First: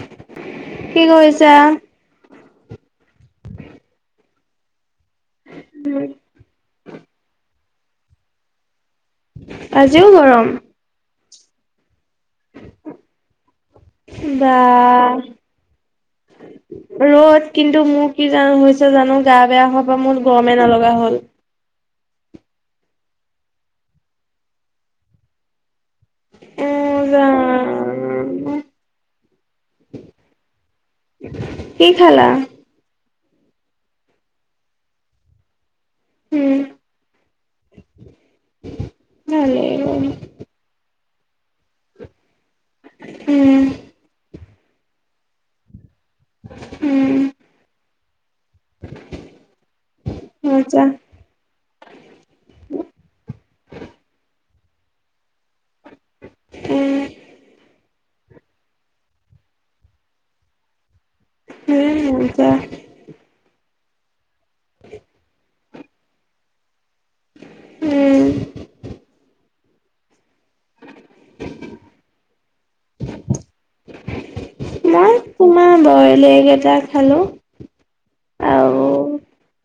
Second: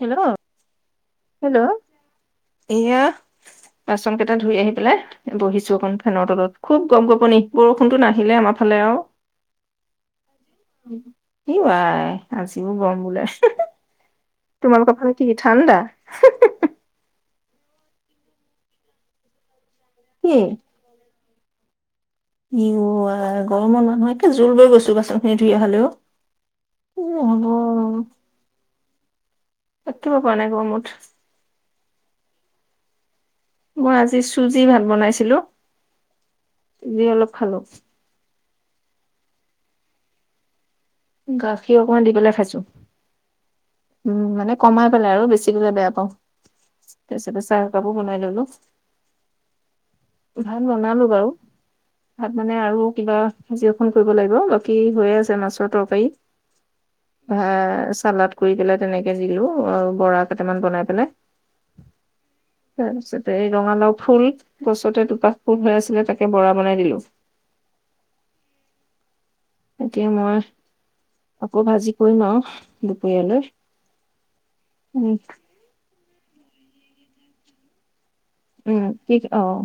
Hello?. কি কৰিছা? Hello এয়া বাচন কেইটা ধুই আহি পেলাই। বহিছো অকন ফেনৰ তলত, খুব গম গপনি, বৰষুণতো নাহিলে আমাৰ ফালে আৰু। আজিওঁ গৰম। ই আই আজিও গৰম বোলে। বা তোমালোকৰ মানে কি কি ঠাণ্ডা?। ৰ'দ কিন্তু মোৰ কি জান হৈছে জানো গা বেয়া হোৱাৰ পৰা মোৰ কি গৰমে নলগা হ'ল। ই আই গৰমৰ মানুহ একে জোল বৈ গৈছো বাচন খিনি ধুই অহলৈ। এ উম হব জানো থাকিব পৰা নাই গৰমত। কি খালা?। মই আজি চুজি ভাত বনাইছিলো, চুজি অলপ খালোঁ। ন [unintelligible] গাখীৰ অকনমান দি পেলাই খাইছো। উম। উম মানে কমাই পেলাই আৰু বেছিকলে বেয়া পাওঁ। উম তাৰ পিছতে চাহ একাপো বনাই ল'লো। ভাল মজা বনালো বাৰু। ভাত মানে আৰু কিবা ভাজি এখন কৰিব লাগিব, বাকী হৈয়ে আছে। মাছৰ তৰক। কাৰী, উম ভাত, চালাড কৰি পেলাই তেনেকে দিলো, বৰা কেইটামান বনাই পেলাই। হেৰি এতিয়া তাৰ পিছতে এই ৰঙালাওঁ ফুল, গছতে দুপাহ ফুল হৈ আছিলে তাকে বৰা বনাই দিলো। উম। এতিয়া মই আকৌ ভাজি কৰিম আৰু দুপৰীয়ালৈ। উম মই তোমাৰ বইল এ'গ এটা খালো, অহ'। উম কি অ'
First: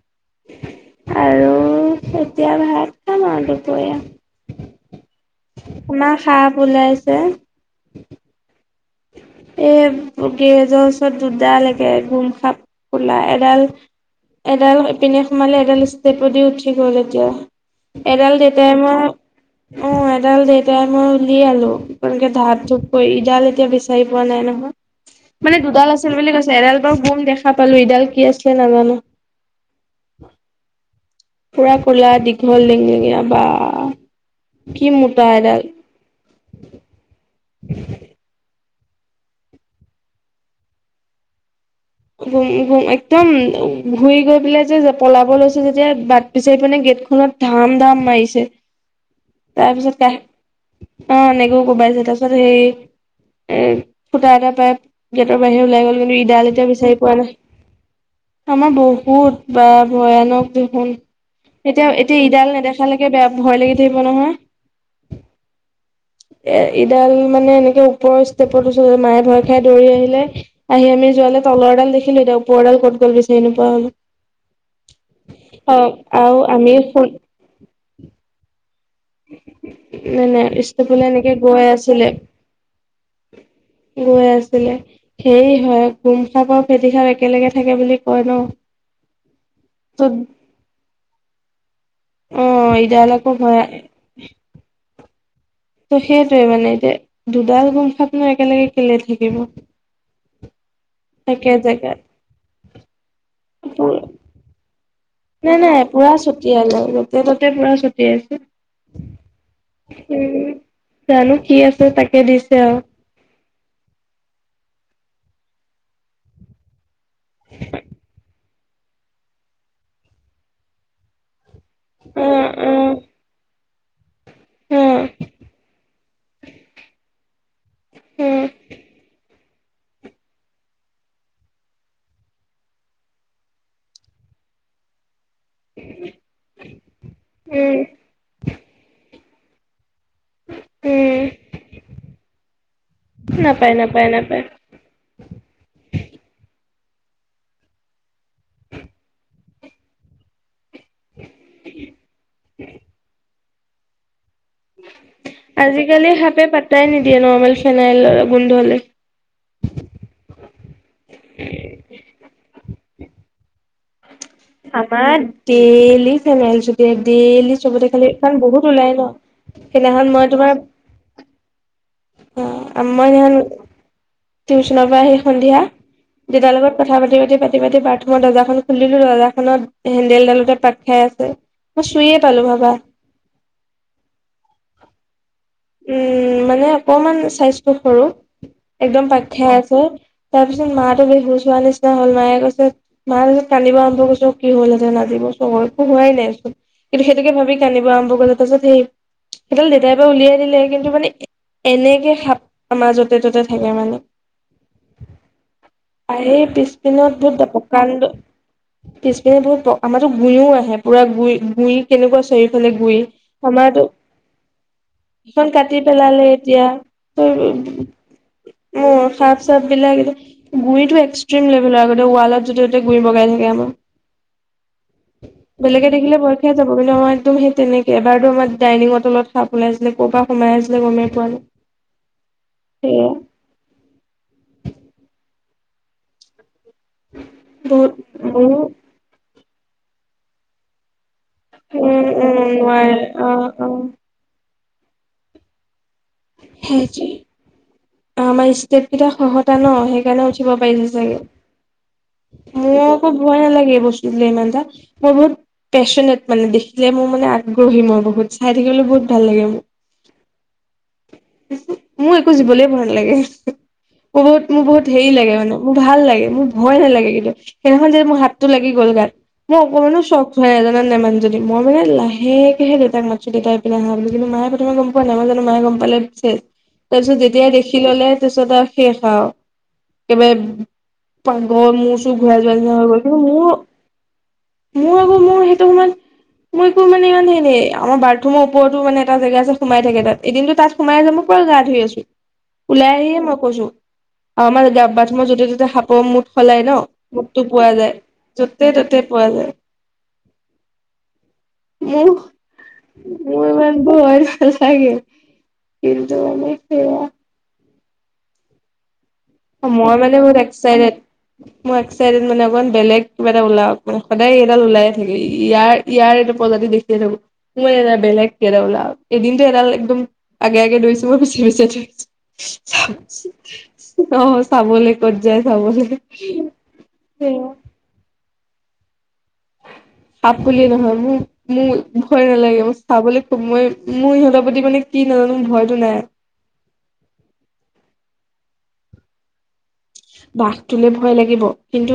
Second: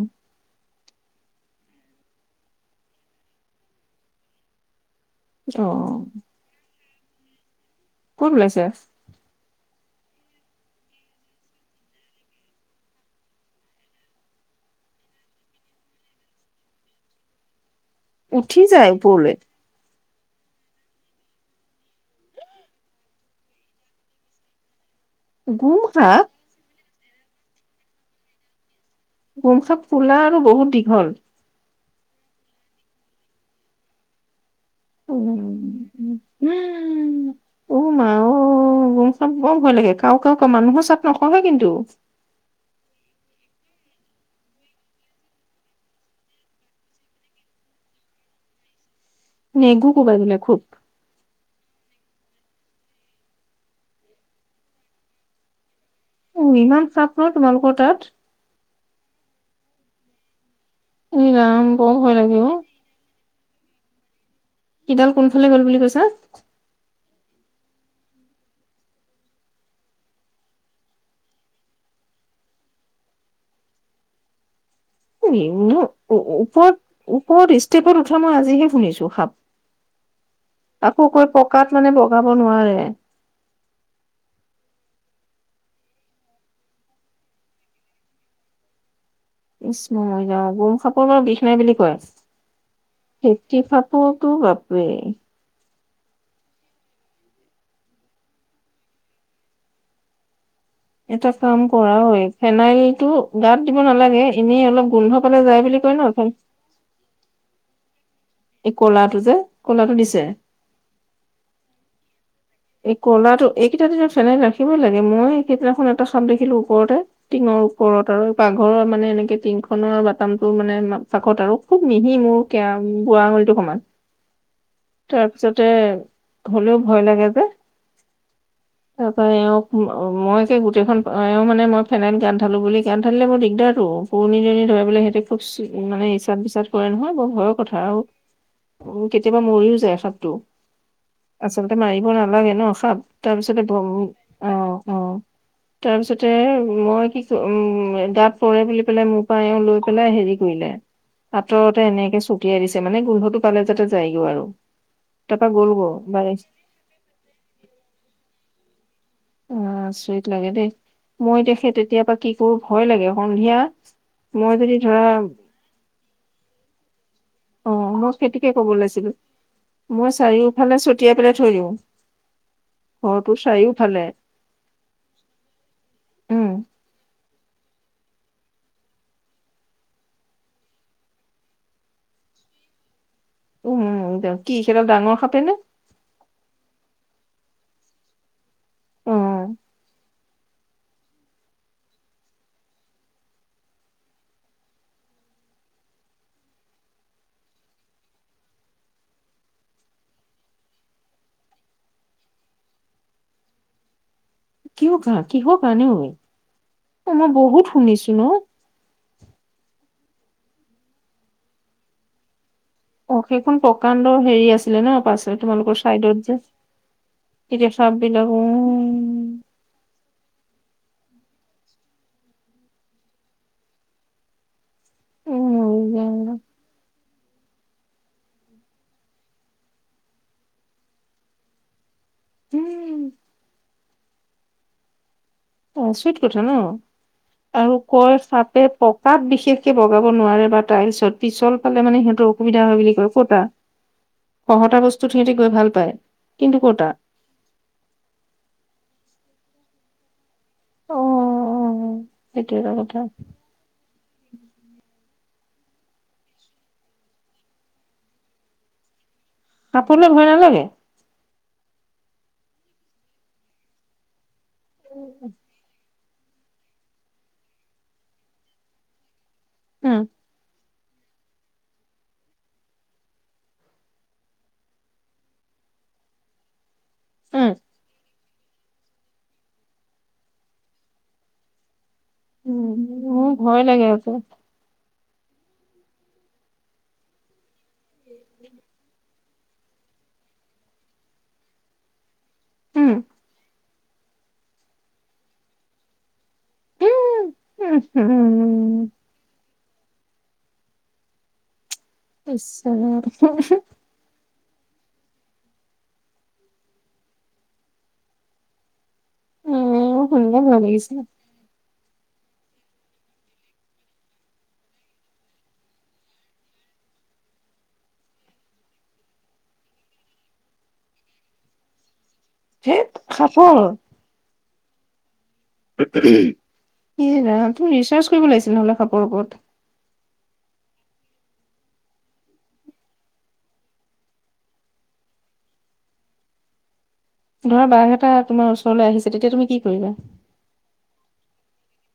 আৰু এতিয়া ভাত খাম আৰু দুপৰীয়া। অ আমাৰ সাপ ওলাইছে। ক'ত ওলাইছে? এই গেৰেজৰ ওচৰত দুডাল একে গোম সাপ ক'লা এডাল এডাল ইপিনে সোমালে, এডাল ষ্টেপে দি উঠি গ'ল এতিয়া। এডাল উঠি দেউতাই যায় মইয়ে ওপৰলৈ অ' এডাল দেউতাই মই উলিয়ালো, এনেকে ঢাপ ধপ-কৰি। ইডাল এতিয়া বিচাৰি পোৱা নাই নহয়, মানে গোম দুডাল আছিল সাপ বুলি কৈছে। এডাল বাৰু গোম দেখা পালোঁ, ইডাল কি আছিলে নাজানো। গোম সাপ ক'লা আৰু বহুত দীঘল। পুৰা ক'লা দীঘল লেঙ-লেঙীয়া বা। কি মোটা উম। [unintelligible] ঔ মা ঔ, গোম সাপ বৰ ভয় লাগে, কাও কাও কে মানুহৰ চাপ নকহে কিন্তু গোম-গোম একদম ঘূৰি গৈ পেলাই যে পলাব লৈছে, যেতিয়া বাট বিচাৰি পোৱা নাই গেটখনত ধাম-ধাম মাৰিছে, নেগু তাৰপিছত কা কোবাই বোলে খুব অ' এনেকেও কোবাইছে তাৰপিছত হেৰি এ ফুটা এটা পাই গেটৰ বাহিৰে ওলাই গ'ল কিন্তু, উ ইডাল এতিয়া বিচাৰি ইমান সাপ পোৱা নাই। ন' তোমালোকৰ তাত। আমাৰ বহুত বা ভয়ানক দেখোন। এই ৰাম বৰ ভয় এতিয়া-এতিয়া লাগে অ ইডাল নেদেখা লৈকে বেয়া ভয় লাগি থাকিব নহয়। ইডাল কোনফালে গ'ল বুলি কৈছা। এই ইডাল মানে এনেকে ওপৰৰ ষ্টেপত উঠিলগৈ, মায়ে ভয় খাই দৌৰি আহিলে, আহি আমি যোৱালৈ তলৰ ডাল দেখিলো এতিয়া উপৰডাল ক'ত গ'ল বিচাৰি নোপোৱা হ'লোঁ। অহ' আৰু আমি ক'ত ষ্টেপত উঠা মই আজিহে শুনিছো। সাপ, নাই নাই আকৌ ষ্টেপলে কৈ এনেকে গৈ পকাত মানে বগাব নোৱাৰে। কি গৈ আছিলে হেৰি হয়, গোম সাপ আৰু ফেটি সাপ একেলগে থাকে বুলি কয় ন'। [inaudible] গোম ত' সাপৰ বাৰু বিষ নাই বুলি কয়। অ ইডাল আকৌ ফেটি ভৰাই সাপ সৰুটো একেই ত' সেইটোৱে মানে এতিয়া দুডাল গোম সাপনো একেলগে কেলে থাকিব। [unintelligible] এটা একে কাম কৰা জেগাত অই, ফেনাইলটো গাত দিব নালাগে এনেই অলপ গোন্ধ পালে নাই যায় বুলি নাই কয় ন পোৰা ফেন- ছটিয়ালে, য'তে-ত'তে পোৰা ছটিয়াই আছো। এই ক'লাটো যে, ক'লাটো দিছে। জানো কি আছে তাকে দিছে আউ এই কলাটো এইকেইটা দিনত চেলাই ৰাখিবই লাগে মই সেইদিনাখন এটা চাপ দেখিলো ওপৰতে টিঙৰ ওপৰত আৰু পাকঘৰৰ মানে এনেকে টিংখনৰ বাটামটো মানে না চাখত আৰু খুব মিহি অ মোৰ অ কেৱা বোৱা আঙুলিটো সমান অ উম তাৰপিছতে হলেও ভয় লাগে যে তাৰপা এওঁক ম মই কে গোটেইখন পা এওঁ মানে মই ফেনাইল গানত ধালো বুলি গাত ধালিলে বৰ দিগদাৰটো পুৰণি দুি ধ পেললে সেইটো [unintelligible] খুবচ মানে ইচাদ বিচাদ কৰে নহয় বৰ ভয়ৰ কথা উম আউ কেতিয়াবা মৰিও যায় হত টো উম আচলতে মাৰিব না নাপায় নাপায় নাপায় তাৰ পিছতে মই কি উম গাত পৰে বুলি পেলাই মোৰ পা এওঁ লৈ পেলাই হেৰি কৰিলে আঁতৰতে এনেকে ছটিয়াই দিছে মানে গোন্ধটো পালে যাতে যায়গৈ আৰু তাৰপা আজিকালি গ'লগৈ সাপে পাতাই নিদিয়ে নৰ্মেল ফেনাইলৰে গোন্ধ লৈ অ আচৰিত লাগে দেই মই দেখে তেতিয়া পা কি কৰো ভয় লাগে সন্ধিয়া মই যদি ধৰা আমাৰ দেইলি ফেনাইল চতিয়াই দেইল লি অ চবতে মই খালি কাৰণ সেইটোকে কব বহুত ওলাই ন ওলাইছিলো সেইদিনাখন মই তোমাৰ তিয়াই পেলাই থৈ দিও অ আ মই হেইনাখন টিউচনৰ পৰা আহি সন্ধিয়া উম দেতাৰ লগত কথা পাতি পাতি পাতি পাতি বাথৰুমৰ দৰ্জা খুলিলো দৰ্জাখনত হেন্দেলডালতে পাক খাই আছে মই চুইয়ে পালো ভাবা উম উম দে কি সেইডাল ডাঙৰ সাপে নে উম মানে অকমান চাইজটো সৰু একদম অ পাক খাই আছে তাৰ পিছত মাটো বেহুচ হোৱা নিচিনা হল মায়ে কৈছে মা পিছত কান্দিব আৰম্ভ কৰিছে কি হলহেঁতেন আজি ম কৈছো একো হোৱাই নাইচোন কিন্তু সেইটোকে ভাবি কান্দিব আৰম্ভ কৰিলে তাৰ পিছত সেই সেইডাল দেউতাই পৰা উলিয়াই দিলে কিন্তু মানে এ এনেকে সাপ মাজতে ত'তে থাকে মানে কিয় কা কিহৰ কাৰণে ঐ আহি অ পিছপিনত মই বত বহুত পকাণ্ড শুনিছো ন পিছ পিনে বহুত প আমাৰতো ঘোৰিও আহে পুৰা গুৰি গুৰি কেনেকুৱা চৰি অ সেইখন প্ৰকাণ্ড হেৰি আছিলে ন পাছে সেইখন কাটি তোমালোকৰ পেলালে চাইডত যে এতিয়া সাপ বিলাক উ অ' সাপ চাপ বিলাক এনে গুৰিতো এক্সট্ৰিম লেভেলৰ আগতে ৱালত যতে ততে গুৰি বগাই থাকে আমাৰ [inaudible] বেলেগে দেখিলে ভয় উম খাই যাব কিন্তু আমাৰ একদম সেই তেনেকে এবাৰতো আমাৰ ডাইনিংৰ তলত সাপ ওলাইছিলে ক'ৰ পা সোমাই আছিলে গমেই পোৱা নাই উ সেইয়া অ আচৰিত কথা ন আৰু বহুত কৰ বহুত চাপে পক কাত বিশেষকে বগাব নোৱাৰে বা টাইলছত পিছল পালে মানে উম সিহঁতৰ উম অসুবিধা হয় বুলি নোৱাৰে কয় ক'তা অ' অ' খহতা বস্তুত সিহঁতে গৈ ভাল পায় কিন্তু ক'তা অ আমাৰ ষ্টেট কেইটা খহতা ন সেইকাৰণে উঠিব পাৰিছে চাগে সেইটো এটা মোৰ কথা অক ভয় নালাগে এই বস্তুটোলে ইমানটা মোৰ বহুত পেচেলেট মানে দেখিলে মোৰ মানে আগ্ৰহী মোৰ বহুত চাই থাকিবলে বহুত ভাল লাগে মো সাপলে ভয় নালাগে উহু মোৰ একো জীৱলে ভয় নালাগে বহুত মোৰ বহুত হেৰি লাগে মানে মোৰ ভাল লাগে, মোৰ ভয় নালাগে কিন্তু সেইদিনাখন যে মোৰ হাতটো লাগি গ'ল গাত। মোৰ অকণমানো উম শখ [unintelligible] নাজানে মানুহ জনী মই মানে লাহে কেহে দেউতাক মাতিছো, দেউতা ইপিনে আহা বুলি কিন্তু মায়ে প্ৰথমে গ'ম পোৱা নাই মই জানো মায়ে গ'ম পালে শেষ। তাৰপিছত যেতিয়াই দেখি ল'লে তাৰপিছত আৰু শেষ আৰু, একেবাৰে পাগল মূৰ-চূৰ ঘূৰাই যোৱা নিচিনা উম হৈ গ'ল, কিন্তু মোৰ ভয় লাগে আকৌ মোৰ মোৰ আকৌ মোৰ সেইটো সময়ত মোৰ একো মানে ইমান সেই নাই, আমাৰ বাথৰুমৰ ওপৰতো মানে এটা জেগা আছে সোমাই থাকে তাত, এদিনটো তাত সোমাই আছে মই পূৰা গা ধুই আছোঁ। ওলাই উম আহি হে মই কৈছো, আমাৰ গা বাথৰুমৰ য'তে ত'তে সাপৰ মুত সলাই ন'! মূতটো পোৱা উম যায়, য'তে উম ত'তে পোৱা যায়। মো ইচ ৰাম মোৰ ইমান মোৰ ভয় নালাগে, কিন্তু মানে সেইয়া। মই উম মানে বহুত শুনিলে ভয় এক্সাইটেড। লাগিছে মই এক্সাইটেড মানে অকণমান বেলেগ কিবা এটা ওলাওঁক, মানে সদায় এইডাল ওলাই থাকে, ইয়াৰ ইয়াৰ এইটো প্ৰজাতি দেখিয়ে থাকো। [unintelligible] বেলেগ কিবা এটা ওলাওঁক, এদিনটো এডাল একদম আগে আগে দৌৰিছো মই, পিছে পিছে দৌৰিছো। ধেৎ সাপৰ [unintelligible] অহ। চাবলৈ ক'ত যায় চাবলৈ, ইচ সেয়া। ৰাম তুমি ৰিছাৰ্চ কৰিব লাগিছিল নহ'লে সাপ পৰ ওপৰত। সাপ বুলিয়ে নহয়, মোৰ মোৰ ভয় নালাগে মই চাবলৈ খুব মই মোৰ সিহঁতৰ প্ৰতি মানে কি নাজানো মোৰ ভয়টো নাই। ধৰা বাঘ এটা তোমাৰ ওচৰলৈ আহিছে, তেতিয়া তুমি কি কৰিবা? বাঘ তোলে ভয় লাগিব, কিন্তু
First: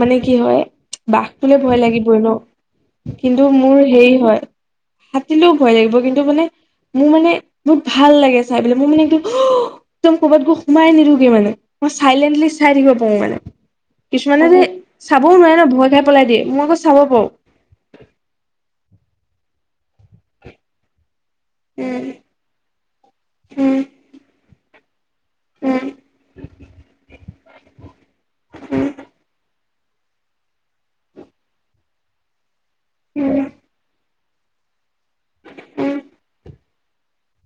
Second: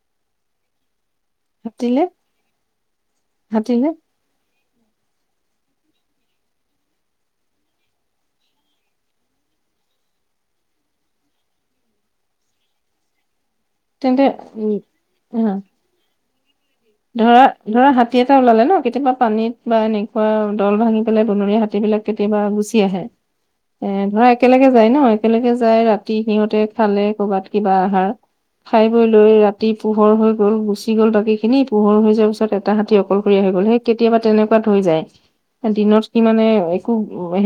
মানে কি হয় বাঘতোলে ভয় হাতীলে লাগিবই ন' কিন্তু, মোৰ হাতীলে হেৰি হয়। হাতিলেও ভয় লাগিব কিন্তু মানে মোৰ মানে বহুত ভাল লাগে চাই পেলাই, মোৰ মানে একদম হুউ একদম ক'ৰবাত গৈ সোমাই নিদিও গে মানে, মই চাইলেণ্টলি চাই থাকিব পাৰো মানে। তেন্তে কিছুমানে যে উম চাবও উম নোৱাৰে ন' ভয় খাই পলাই দিয়ে, মই আকৌ চাব পাৰো ধৰা ধৰা হাতী এটা ওলালে ন' কেতিয়াবা পানীত বা এনেকুৱা দল ভাঙি পেলাই বনৰীয়া হাতী বিলাক উম কেতিয়াবা গুচি আহে, উম এ ধৰা একেলগে যায় ন'। একেলগে যায় উম ৰাতি সিহঁতে খালে কৰ'বাত কিবা আহাৰ, খাই বৈ লৈ ৰাতি তি পোহৰ হৈ গ'ল গুচি গ'ল বাকী খিনি, পোহৰ হৈ যোৱাৰ পিছত এটা হাতী অকলশৰীয়া উম হৈ গ'ল সেই কেতিয়াবা তেনে কোৱাত হৈ যায়, উম দিনত কি মানে একো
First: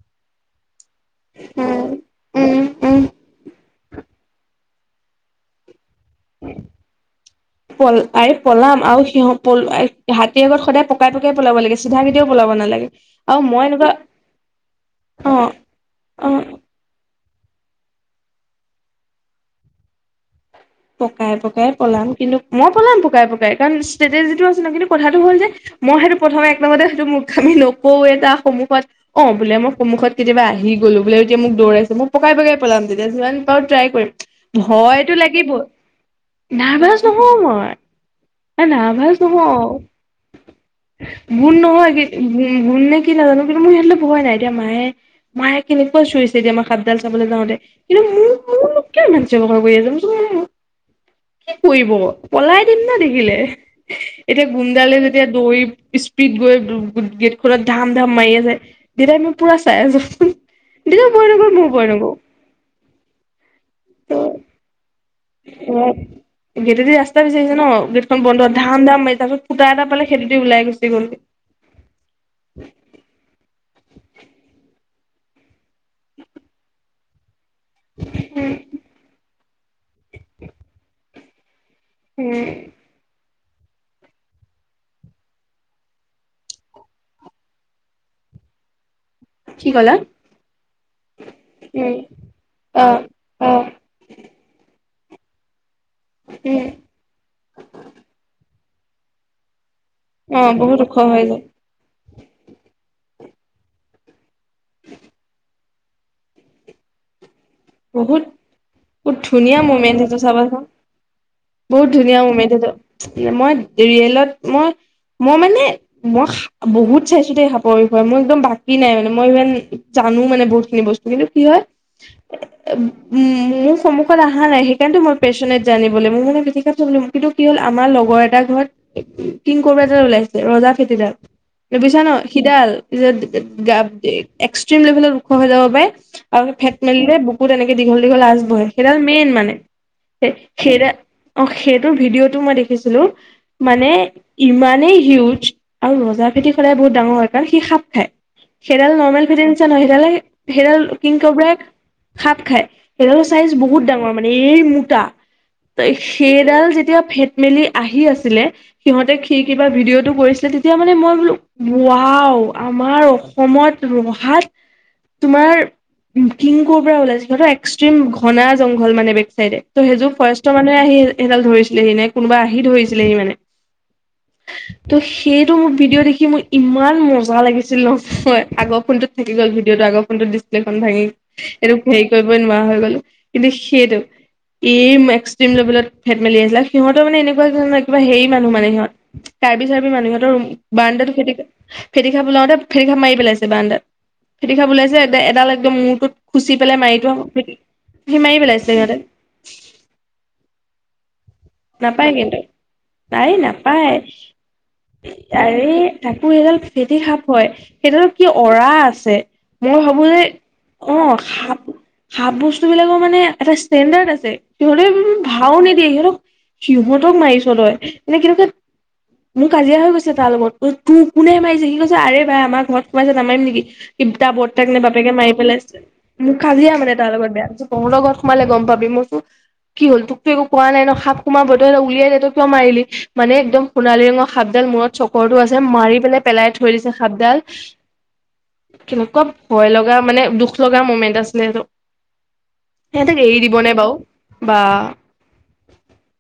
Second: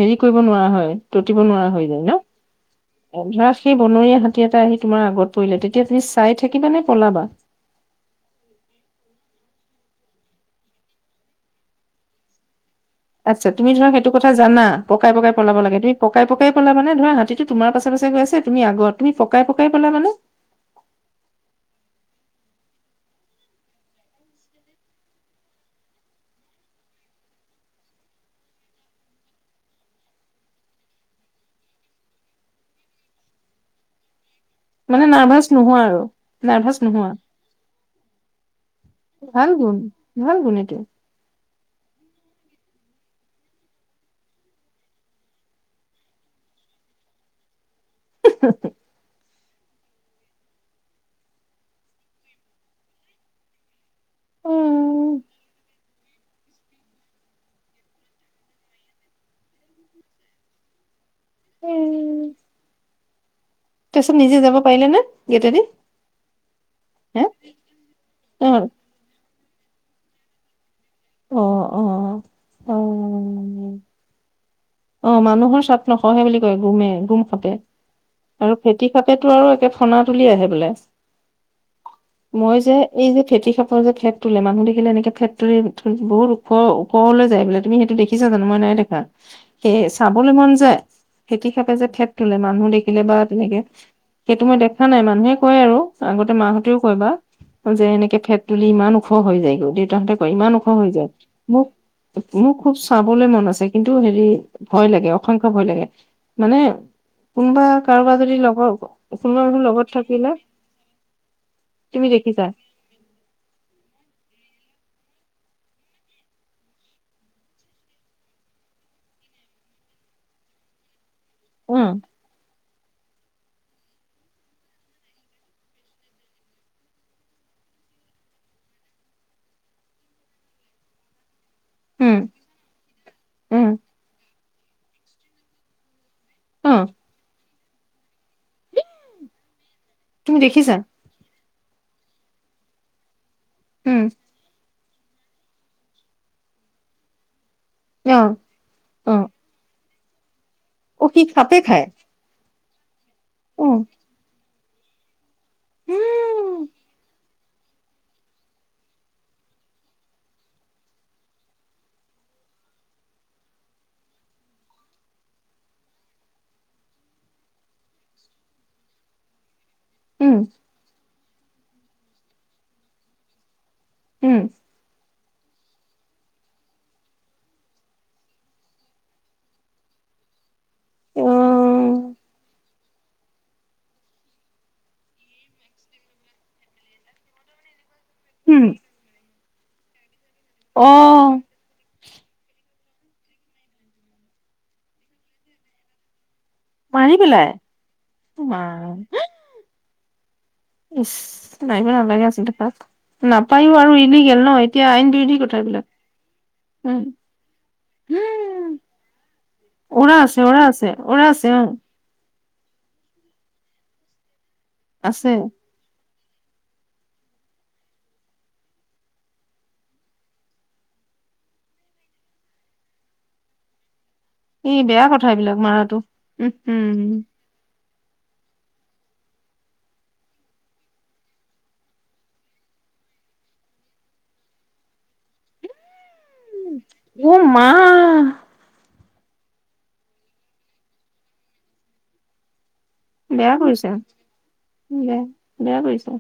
হেৰি কৰিব নোৱাৰা হয়। উতিব নোৱাৰা হৈ উম যায় ন', উম উম ধৰা সেই বনৰীয়া হাতী এটা আহি তোমাৰ আগত পৰিলে তেতিয়া তুমি চাই থাকিবা নে পলাবা? পল আৰে পলাম আৰু সিহ-হাতীৰ আগত সদায় পকাই পকাই পলাব লাগে চিধা কেতিয়াও পলাব নালাগে। আৰু আচ্ছা মই তুমি ধৰা এনেকুৱা সেইটো কথা জানা পকাই অ পকাই পলাব লাগে তুমি পকাই অ পকাই পলাৱানে ধৰা হাতী টো তোমাৰ পাছ পাছে গৈ আছে, তুমি আগত তুমি পকাই পকাই পলা‌ৱানে? পকাই পকাই পলাম কিন্তু, মই পলাম পকাই পকাই কাৰণ ষ্ট্ৰেটেজিটো আছে না কিন্তু কথাটো হ'ল যে মই সেইটো প্ৰথমে এক নম্বৰতে হেইটো মোৰখা্মি‌ নকৰোৱে তাৰ সন্মুখত। অ', বোলে মই সন্মুখত কেতিয়াবা আহি গ'লো বোলে এতিয়া মোক দৌৰাইছে মই পকাই পকাই পলাম তেতিয়া, যিমান পাৰোঁ ট্ৰাই কৰিম, ভয়টো লাগিবই। কোৱা আৰু। নাৰ্ভাছ নহওঁ মই, নাৰ্ভাচ ভাল নহওঁ। গুণ ভাল গুণ এইটো গুণ নহয় কি গুণ নে কি নাজানো কিন্তু মোৰ সেইতোলৈ ভয় নাই, এতিয়া মায়ে মায়ে কেনেকুৱা চিঞৰিছে তেতিয়া মই সাপডাল চাবলৈ যাওঁতে কিন্তু ম [inaudible] মোক কিয় ইমান চিঞৰ বাখৰ কৰি আছা মই কৈছো অহ কি কৰিব পলাই দিম না দেখিলে। এতিয়া গুণ্ডালে উম যেতিয়া দৌৰি স্পীড গৈ- গেট খত ধাম ধাম মাৰি আছে। দেতাই নো মই পুৰা চাই আছো, দেতাই ভই নকৰে মইওঁ ভই নকৰো। উম তাৰপিছত নিজে যাব পাৰিলে নে? গেটেদি অ গেটেদি হে ৰাস্তা বিচাৰিছে ন গেটখন অ বন্ধ ধাম ধাম মাৰি তাৰপিছত ফূটা এটা পালে সেইতো দি ওলাই গুচি গল গে। অ অ। অ অ মানুহৰ চাপ নসহে বুলি কয় গুমে গুম খাপে উম আৰু ফেটি খাপে‌ টো আৰু একে খনাত তুলি আহে বোলে, উম মই যে এই যে ফেটিসাপৰ যে ফেট তুলে মানুহ দেখিলে এনেকে ফেট তুলি ধৰি বহুত ওখ ওপৰলৈ যায় বোলে তুমি সেইটো দেখিছা জানো? মই নাই দেখা। কি সেই ক'লা চাবলৈ মন যায়, ফেতি হাপে যে উম ফেট তুলে মানুহ দেখিলে অ', বা তেনেকে অ', সেইটো মই দেখা নাই মানুহে কয় আৰু আগতে উম, মাহঁতেও কয় বা যে এনেকে ফেট তুলি ইমান ওখ হৈ যায়গৈ দেউতাহঁতে কয় ইমান ওখ হৈ যায়, মোক মোৰ খুব চাবলৈ মন আছে কিন্তু হেৰি ভয় লাগে অসংখ্যয় ভয় লাগে মানে কোনবা কাৰোবাৰ বহুত যদি লগৰ বহুত কোনোবা ধুনীয়া যদি মুমেন্ট লগত সেইটো থাকিলে চাবাচোন বহুত তুমি ধুনীয়া মোমেন দেখিছা এইটো মই ৰিয়েলত মই মই মানে মই সা বহুত চাইছো দেই সাপৰ বিষয়ে মই একদম বাকী নাই মানে মই ইমান জানো মানে বহুতখিনি বস্তু। কিন্তু কি হয় অ। মোৰ সন্মুখত অহা নাই সেইকাৰণেতো মই পেশচনেত জানিবলৈ মোৰ মানে ফেঁটী সাপ চাবলে মন। কিন্তু কি হ'ল আমাৰ লগৰ এটা ঘৰত কিং কোব্ৰা এডাল ওলাইছে ৰজা ফেটিডাল। বুজিছা ন উম সিডাল যে উম, গাত এক্সট্ৰিম লেভেলত ওখ হৈ যাব পাৰে আৰু ফেট অ', মেলিলে বুকুত এনেকে দীঘল দীঘল আচ বহে সেইডাল মেইন মানে, সে তুমি দেখিছা? সেইডাল অ সেইটোৰ ভিডিঅ'টো মই দেখিছিলো মানে উম, ইমানেই হিউজ। আৰু ৰজাৰ ফেটি সদাই বহুত ডাঙৰ হয়, কাৰণ সি সাপ খায় অ', সেইডাল নৰ্মেল অ', ফেটিৰ নিচিনা নহয় সেইডালে সেইডাল অ কিং সি কবৰাই সাপে খায়। সাপ খাই, সেইডালৰ চাইজ উম, বহুত ডাঙৰ মানে এই মোটা। তাই সেইডাল উম, যেতিয়া ফেট মেলি আহি আছিলে সিহঁতে খিৰকী পা ভিডিঅ'টো কৰিছিলে তেতিয়া মানে মই বোলো ওৱাওঁ আমাৰ সময়ত ৰুহাত তোমাৰ কিংকোব্ৰা ওলাইছিল সিহঁতৰ এক্সট্ৰিম ঘনা জংঘল মানে বেক চাইডে। ত সেইযোৰ উম, ফৰেষ্টৰ মানুহে আহি সেইডাল ধৰিছিলেহি নে কোনোবা আহি ধৰিছিলেহি মানে। উম, ত সেইটো মোৰ ভিডিঅ দেখি মোৰ ইমান মজা লাগিছিল নহয়, আগৰ ফোনটোত থাকি গ'ল ভিডিঅ টো আগৰ ফোনটোত দি প্ৰেইটখন ভাঙি এইটো হেৰি অ', কৰিবই নোৱাৰা হৈ গল। কিন্তু সেইটো ই এক্সট্ৰিম লেভেলত ফেট মেলি আছিলে, সিহতৰ মানে এনেকুৱা ধৰণ কিবা হেৰি মানুহ উম, মানে সিহঁত কাৰ্বি চাৰ্বি মানুহ, সিহঁতৰ বাৰান্দাটো খেতি অ', কৰে। ফেঁটি সাপ ওলাওতে, ফেঁটি সাপ মাৰি পেলাইছে বাৰান্দাত ফেঁটি সাপ ওলাইছে এডাল একদম মূৰটোত খুচি পেলাই মাৰি থৈ আহোঁ [inaudible] সি মাৰি মা পেলাইছিলে সিহঁতে। ইচ্‌ মাৰিব নাপায় নালাগে, কিন্তু আচলতে তাক আৰে নাপায়ো, আৰু নাপায় ইলিগেল ন! এতিয়া আইন বিৰোধি কথা, এইবিলাক। ফেঁটি উম, সাপ হয়, সেইটো কি অৰা উম, আছে? মই ভাবো উৰা যে, আছে, উৰা আছে, অ' উৰা আছে সাপ অ', সাপ বস্তু বিলাকৰ মানে এটা ষ্টেণ্ডাৰ্ড আছে, সিহঁতে আছে। ভাও নিদিয়ে সিহঁতক সিহঁতক মাৰিছ তই এনেই কেনেকুৱাত মোৰ কাজিয়া হৈ গৈছে তাৰ লগত ত- তোৰ কোনে মাৰিছে সি কৈছে আৰে ভাই আমাৰ ঘৰত সোমাইছে নামাৰিম নেকি। তা বৰটাক এই নে বেয়া বাপেকে কথা মাৰি এইবিলাক পেলাইছে। মাৰাটো। মোৰ উম, কাজিয়া মানে তাৰ উম, লগত বেয়া তঁহতৰ ঘৰত সোমালে, গম পাবি, মই কৈছোঁ কি হ'ল, তোকতো একো কোৱা নাই, ন সাপ- সোমাবয়ে, তই আৰু উলিয়াই দে, তই কিয় মাৰিলি? মানে একদম সোণালী ৰঙৰ সাপডাল, মূৰত চকৰটো আছে, মাৰি পেলাই পেলাই থৈ দিছে সাপডাল। অ', মা কেনেকুৱা ভয় লগা, মানে দুখ লগা মমেন্ট আছিলে এইটো। সেহেতেক এৰি বেয়া দিবনে, কৰিছে, বাওঁ? বা! বেয়া, বেয়া কৰিছে।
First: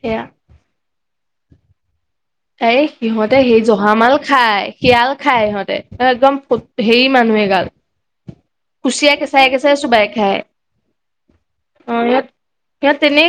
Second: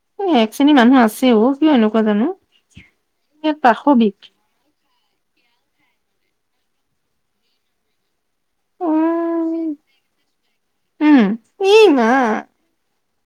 সেয়া একশ্ৰেনী মানুহ আছে, অ কিয় এনেকুৱা, জানো? এই সিহঁতে ইয়াত সেই জহামাল পাশবিক খায়। শিয়াল খাই, ইহঁতে একদম হেৰি মানুহ এগাল! অ কুচিয়া কেঁচাই, কেঁচাই চোবাই খাই, উম এই অ' মা ইহঁত-ইহঁত! তেনে